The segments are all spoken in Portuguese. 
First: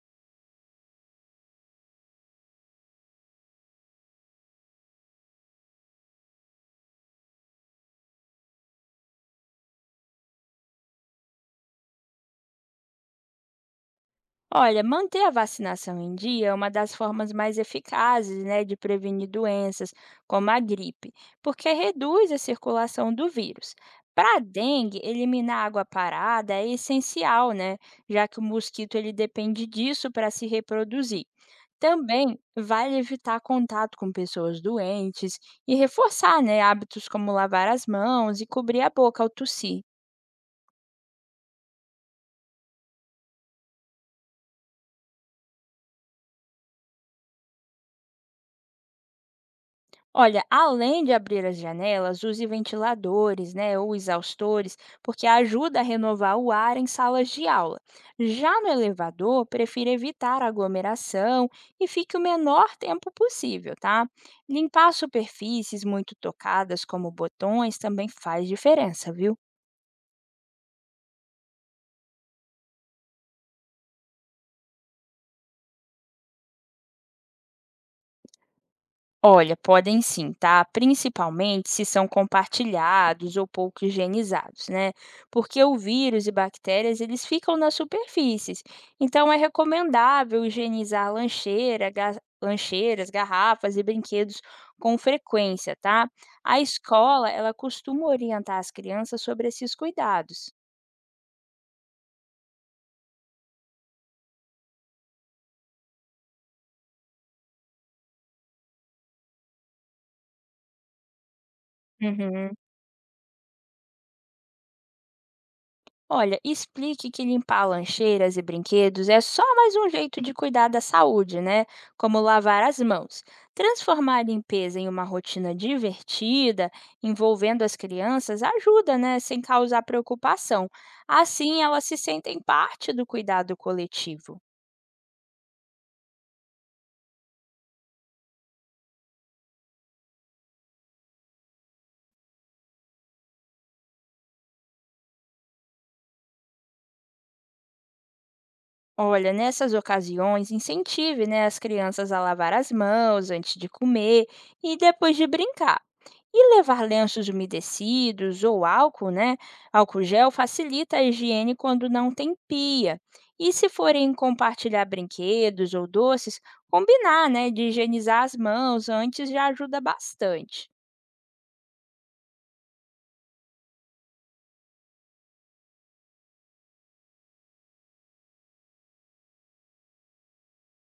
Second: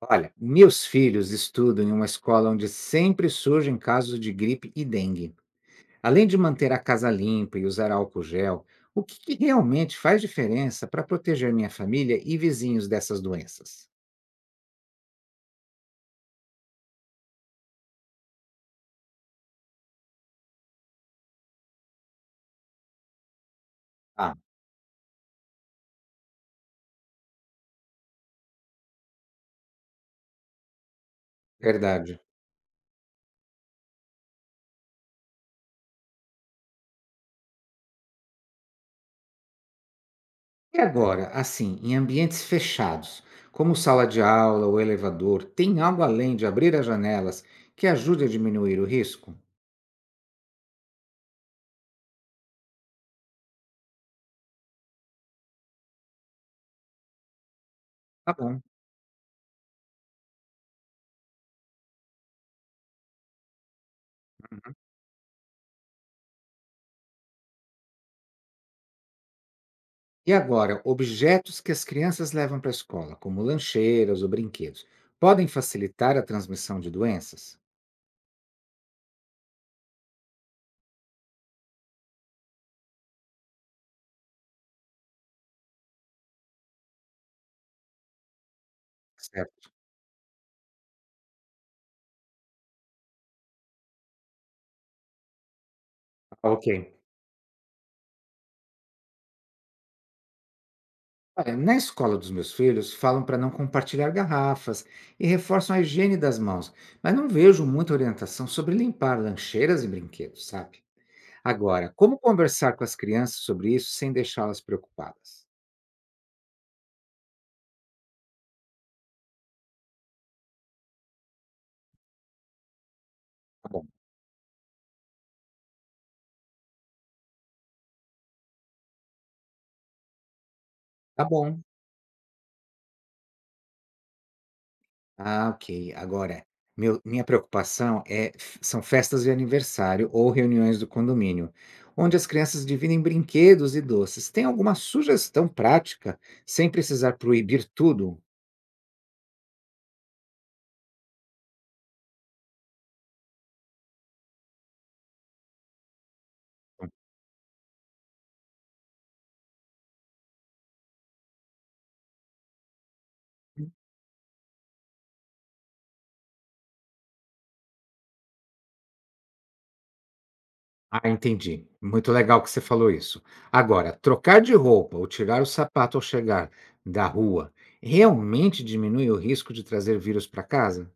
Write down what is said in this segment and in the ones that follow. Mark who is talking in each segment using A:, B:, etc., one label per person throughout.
A: Olha, meus filhos estudam em uma escola onde sempre surgem casos de gripe e dengue. Além de manter a casa limpa e usar álcool gel, o que realmente faz diferença para proteger minha família e vizinhos dessas doenças?
B: Olha, manter a vacinação em dia é uma das formas mais eficazes, né, de prevenir doenças como a gripe, porque reduz a circulação do vírus.
A: Ah,
B: Para a dengue, eliminar água parada é essencial, né, já que o mosquito ele depende disso para se reproduzir.
A: verdade.
B: Também vale evitar contato com pessoas doentes e reforçar, né, hábitos como lavar as mãos e cobrir a boca ao tossir.
A: E agora, assim, em ambientes fechados, como sala de aula ou elevador, tem algo além de abrir as janelas que ajude a diminuir o risco?
B: Olha, além de abrir as janelas, use ventiladores, né, ou exaustores, porque ajuda a renovar o ar em salas de aula.
A: Tá
B: Já
A: bom.
B: no elevador, prefira evitar aglomeração e fique o menor tempo possível, tá? Limpar superfícies muito tocadas, como botões, também faz diferença, viu?
A: E agora, objetos que as crianças levam para a escola, como lancheiras ou brinquedos, podem facilitar a transmissão de doenças?
B: Olha, podem sim, tá? Principalmente se são compartilhados ou pouco higienizados, né? Porque o vírus e bactérias, eles ficam nas superfícies. Então, é
A: Certo.
B: recomendável higienizar lancheira, lancheiras, garrafas e brinquedos com frequência, tá? A
A: Ok.
B: escola, ela costuma orientar as crianças sobre esses cuidados.
A: Olha, na escola dos meus filhos, falam para não compartilhar garrafas e reforçam a higiene das mãos, mas não vejo muita orientação sobre limpar lancheiras e brinquedos, sabe? Agora, como
B: Uhum.
A: conversar com as crianças sobre isso sem deixá-las preocupadas?
B: Olha, explique que limpar lancheiras e brinquedos é só mais um jeito de cuidar da saúde, né? Como lavar as mãos.
A: Tá bom.
B: Transformar a limpeza em uma rotina divertida, envolvendo as crianças, ajuda, né? Sem causar preocupação.
A: Tá bom.
B: Assim, elas se sentem parte do cuidado coletivo.
A: Ah, ok. Agora, meu minha preocupação é f são festas de aniversário ou reuniões do condomínio, onde as crianças dividem brinquedos e doces. Tem alguma sugestão prática, sem precisar proibir tudo?
B: Olha, nessas ocasiões, incentive, né, as crianças a lavar as mãos antes de comer e depois de brincar. E levar lenços umedecidos ou álcool, né? Álcool gel facilita a higiene quando não tem pia. E se forem compartilhar brinquedos ou doces, combinar, né, de higienizar as mãos antes já ajuda bastante.
A: Ah, entendi. Muito legal que você falou isso. Agora, trocar de roupa ou tirar o sapato ao chegar da rua, realmente diminui o risco de trazer vírus para casa?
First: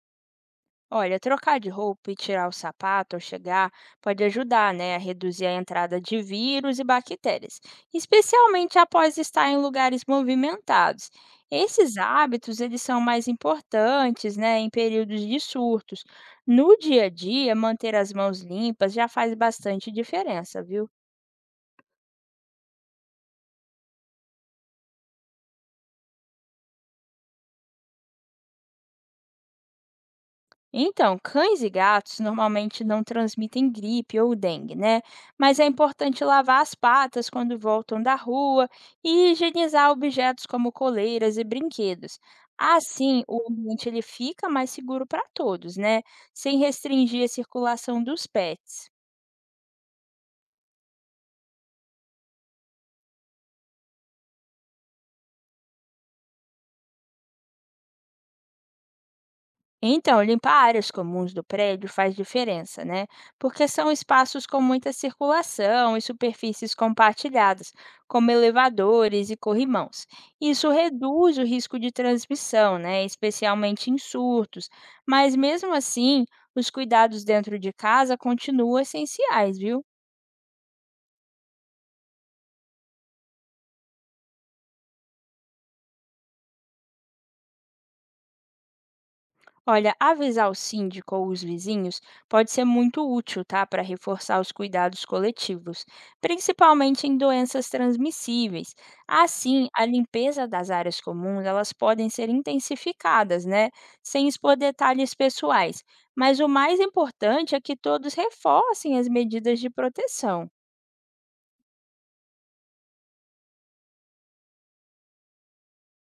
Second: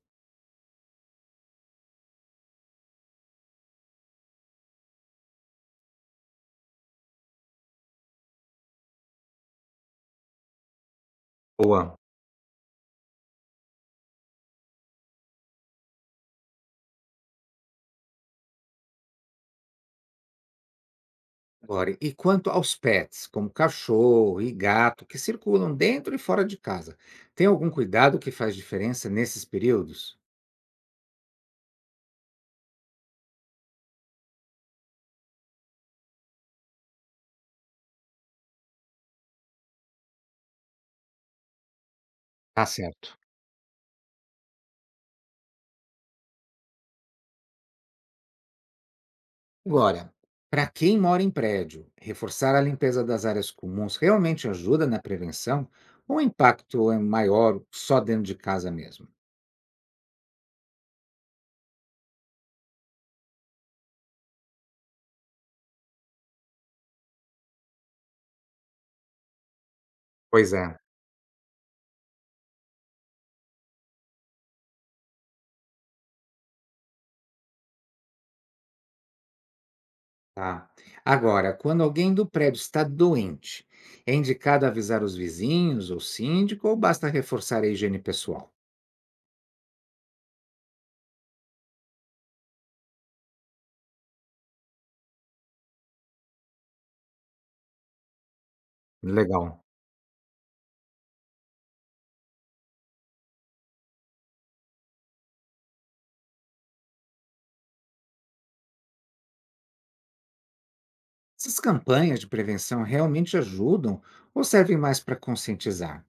B: Olha, trocar de roupa e tirar o sapato ao chegar pode ajudar, né, a reduzir a entrada de vírus e bactérias, especialmente após estar em lugares movimentados. Esses
A: Boa.
B: hábitos, eles são mais importantes, né, em períodos de surtos. No dia a dia, manter as mãos limpas já faz bastante diferença, viu?
A: Agora, e quanto aos pets, como cachorro e gato, que circulam dentro e fora de casa, tem algum cuidado que faz diferença nesses períodos?
B: Então, cães e gatos normalmente não transmitem gripe ou dengue, né? Mas é importante lavar as patas quando voltam da rua e higienizar objetos como coleiras e brinquedos.
A: Tá certo.
B: Assim, o ambiente ele fica mais seguro para todos, né? Sem restringir a circulação dos pets.
A: Agora, para quem mora em prédio, reforçar a limpeza das áreas comuns realmente ajuda na prevenção ou o impacto é maior só dentro de casa mesmo?
B: Então, limpar áreas comuns do prédio faz diferença, né? Porque são espaços com muita circulação e superfícies compartilhadas, como elevadores e corrimãos.
A: Pois
B: Isso
A: é.
B: reduz o risco de transmissão, né? Especialmente em surtos. Mas mesmo assim, os cuidados dentro de casa continuam essenciais, viu?
A: Tá. Agora, quando alguém do prédio está doente, é indicado avisar os vizinhos ou síndico ou basta reforçar a higiene pessoal?
B: Olha, avisar o síndico ou os vizinhos pode ser muito útil, tá, para reforçar os cuidados coletivos, principalmente em doenças transmissíveis.
A: Legal.
B: Assim, a limpeza das áreas comuns, elas podem ser intensificadas, né, sem expor detalhes pessoais. Mas o mais importante é que todos reforcem as medidas de proteção.
A: Essas campanhas de prevenção realmente ajudam ou servem mais para conscientizar?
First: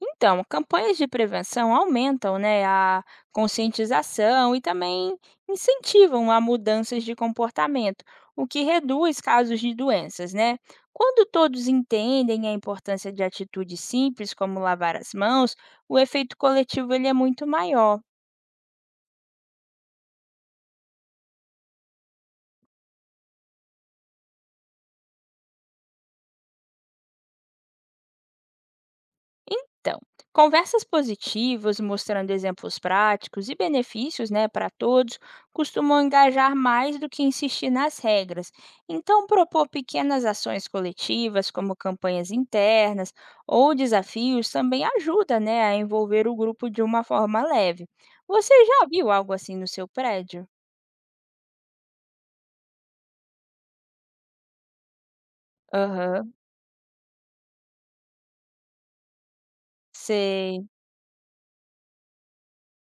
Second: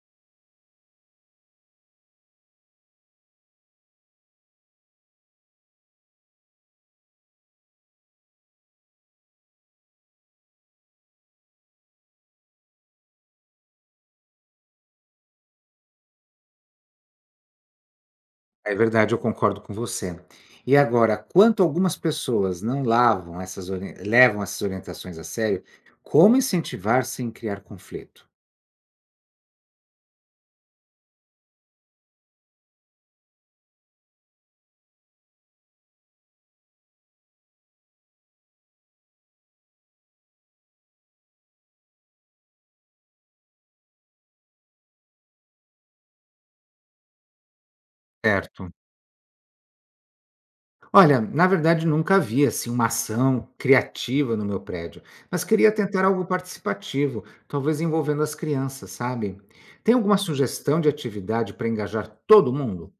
B: Então, campanhas de prevenção aumentam, né, a conscientização e também incentivam a mudanças de comportamento, o que reduz casos de doenças, né? Quando todos entendem a importância de atitudes simples, como lavar as mãos, o efeito coletivo ele é muito maior.
A: É verdade, eu concordo com você. E agora, quanto algumas pessoas não lavam essas levam essas orientações a sério, como incentivar sem criar conflito?
B: Então, conversas positivas, mostrando exemplos práticos e benefícios, né, para todos, costumam engajar mais do que insistir nas regras. Então, propor pequenas ações coletivas, como campanhas internas ou desafios, também ajuda, né, a envolver o grupo de uma forma leve. Você
A: Certo.
B: já viu algo assim no seu prédio?
A: Olha, na verdade nunca havia assim uma ação criativa no meu prédio, mas queria tentar algo
B: Aham,
A: participativo, talvez envolvendo as crianças, sabe? Tem alguma
B: sei.
A: sugestão de atividade para engajar todo mundo?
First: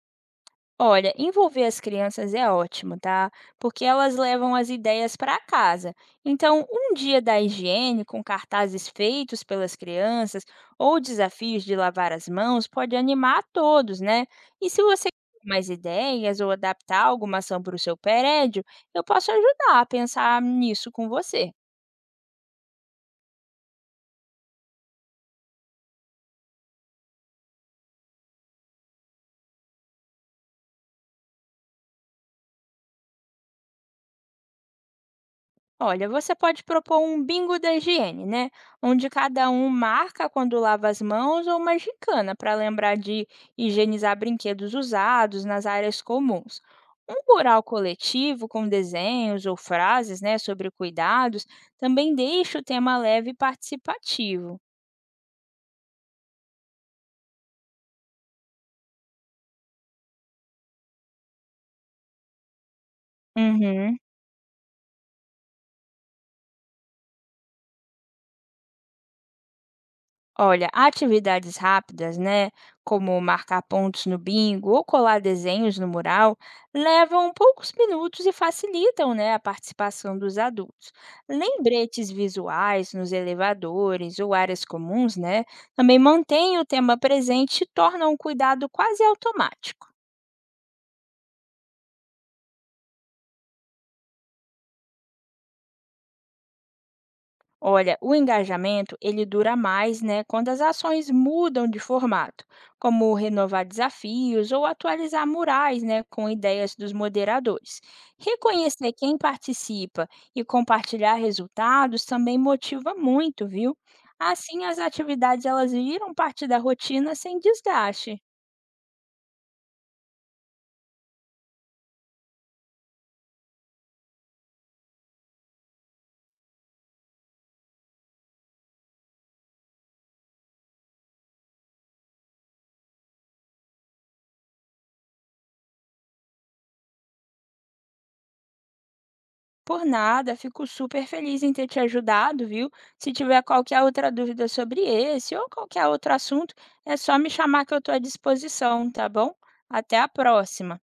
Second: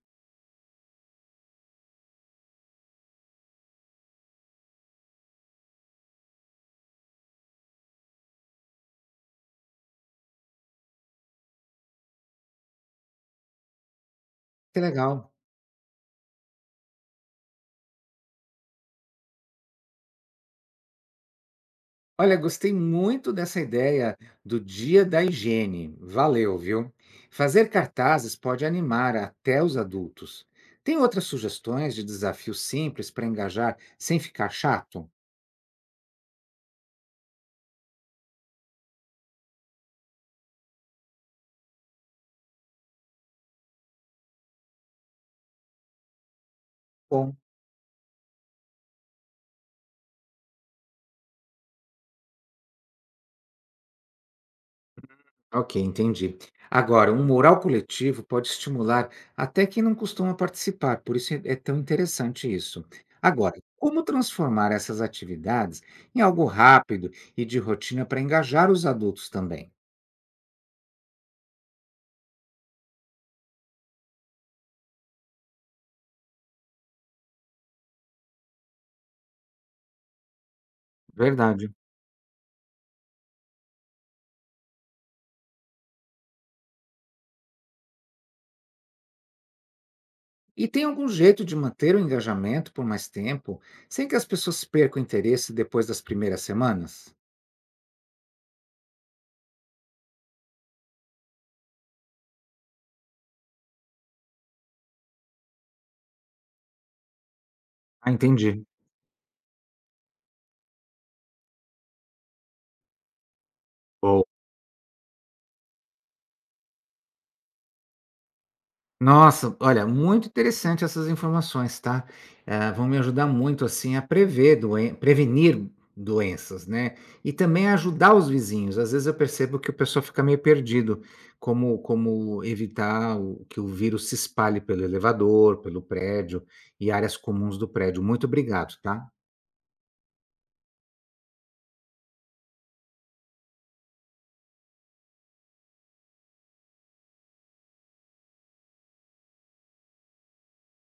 B: Olha, envolver as crianças é ótimo, tá? Porque elas levam as ideias para casa. Então, um dia da higiene com cartazes feitos pelas crianças ou desafios de lavar as mãos pode animar a todos, né? E
A: Que
B: se você
A: legal.
B: tem mais ideias ou adaptar alguma ação para o seu prédio, eu posso ajudar a pensar nisso com você.
A: Olha, gostei muito dessa ideia do Dia da Higiene. Valeu, viu? Fazer cartazes pode animar até os adultos. Tem outras sugestões de desafios simples para engajar sem ficar chato?
B: Olha, você pode propor um bingo da higiene, né? Onde cada um marca quando lava as mãos ou uma gincana para lembrar de higienizar brinquedos usados nas áreas comuns. Um
A: Bom,
B: mural coletivo com desenhos ou frases, né, sobre cuidados também deixa o tema leve e participativo.
A: ok, entendi. Agora, um mural coletivo pode estimular até quem não costuma participar, por isso é tão interessante isso. Agora,
B: Uhum.
A: como transformar essas atividades em algo rápido e de rotina para engajar os adultos também?
B: Olha, atividades rápidas, né, como marcar pontos no bingo ou colar desenhos no mural, levam poucos minutos e facilitam, né, a participação dos adultos.
A: Verdade.
B: Lembretes visuais nos elevadores ou áreas comuns, né, também mantêm o tema presente e tornam o cuidado quase automático.
A: E tem algum jeito de manter o engajamento por mais tempo, sem que as pessoas percam o interesse depois das primeiras semanas?
B: Olha, o engajamento ele dura mais, né, quando as ações mudam de formato, como renovar desafios ou atualizar murais, né, com ideias dos moderadores.
A: Ah, entendi.
B: Reconhecer quem participa e compartilhar resultados também motiva muito, viu?
A: Boa.
B: Assim, as atividades elas viram parte da rotina sem desgaste.
A: Nossa, olha, muito interessante essas informações, tá? Vão me ajudar muito assim a prever doen prevenir doenças, né? E também ajudar os vizinhos. Às vezes eu percebo que o pessoal fica meio perdido, como evitar o que o vírus se espalhe pelo elevador, pelo prédio e áreas comuns do prédio. Muito obrigado, tá?
B: Por nada, fico super feliz em ter te ajudado, viu? Se tiver qualquer outra dúvida sobre esse ou qualquer outro assunto, é só me chamar que eu estou à disposição, tá bom? Até a próxima!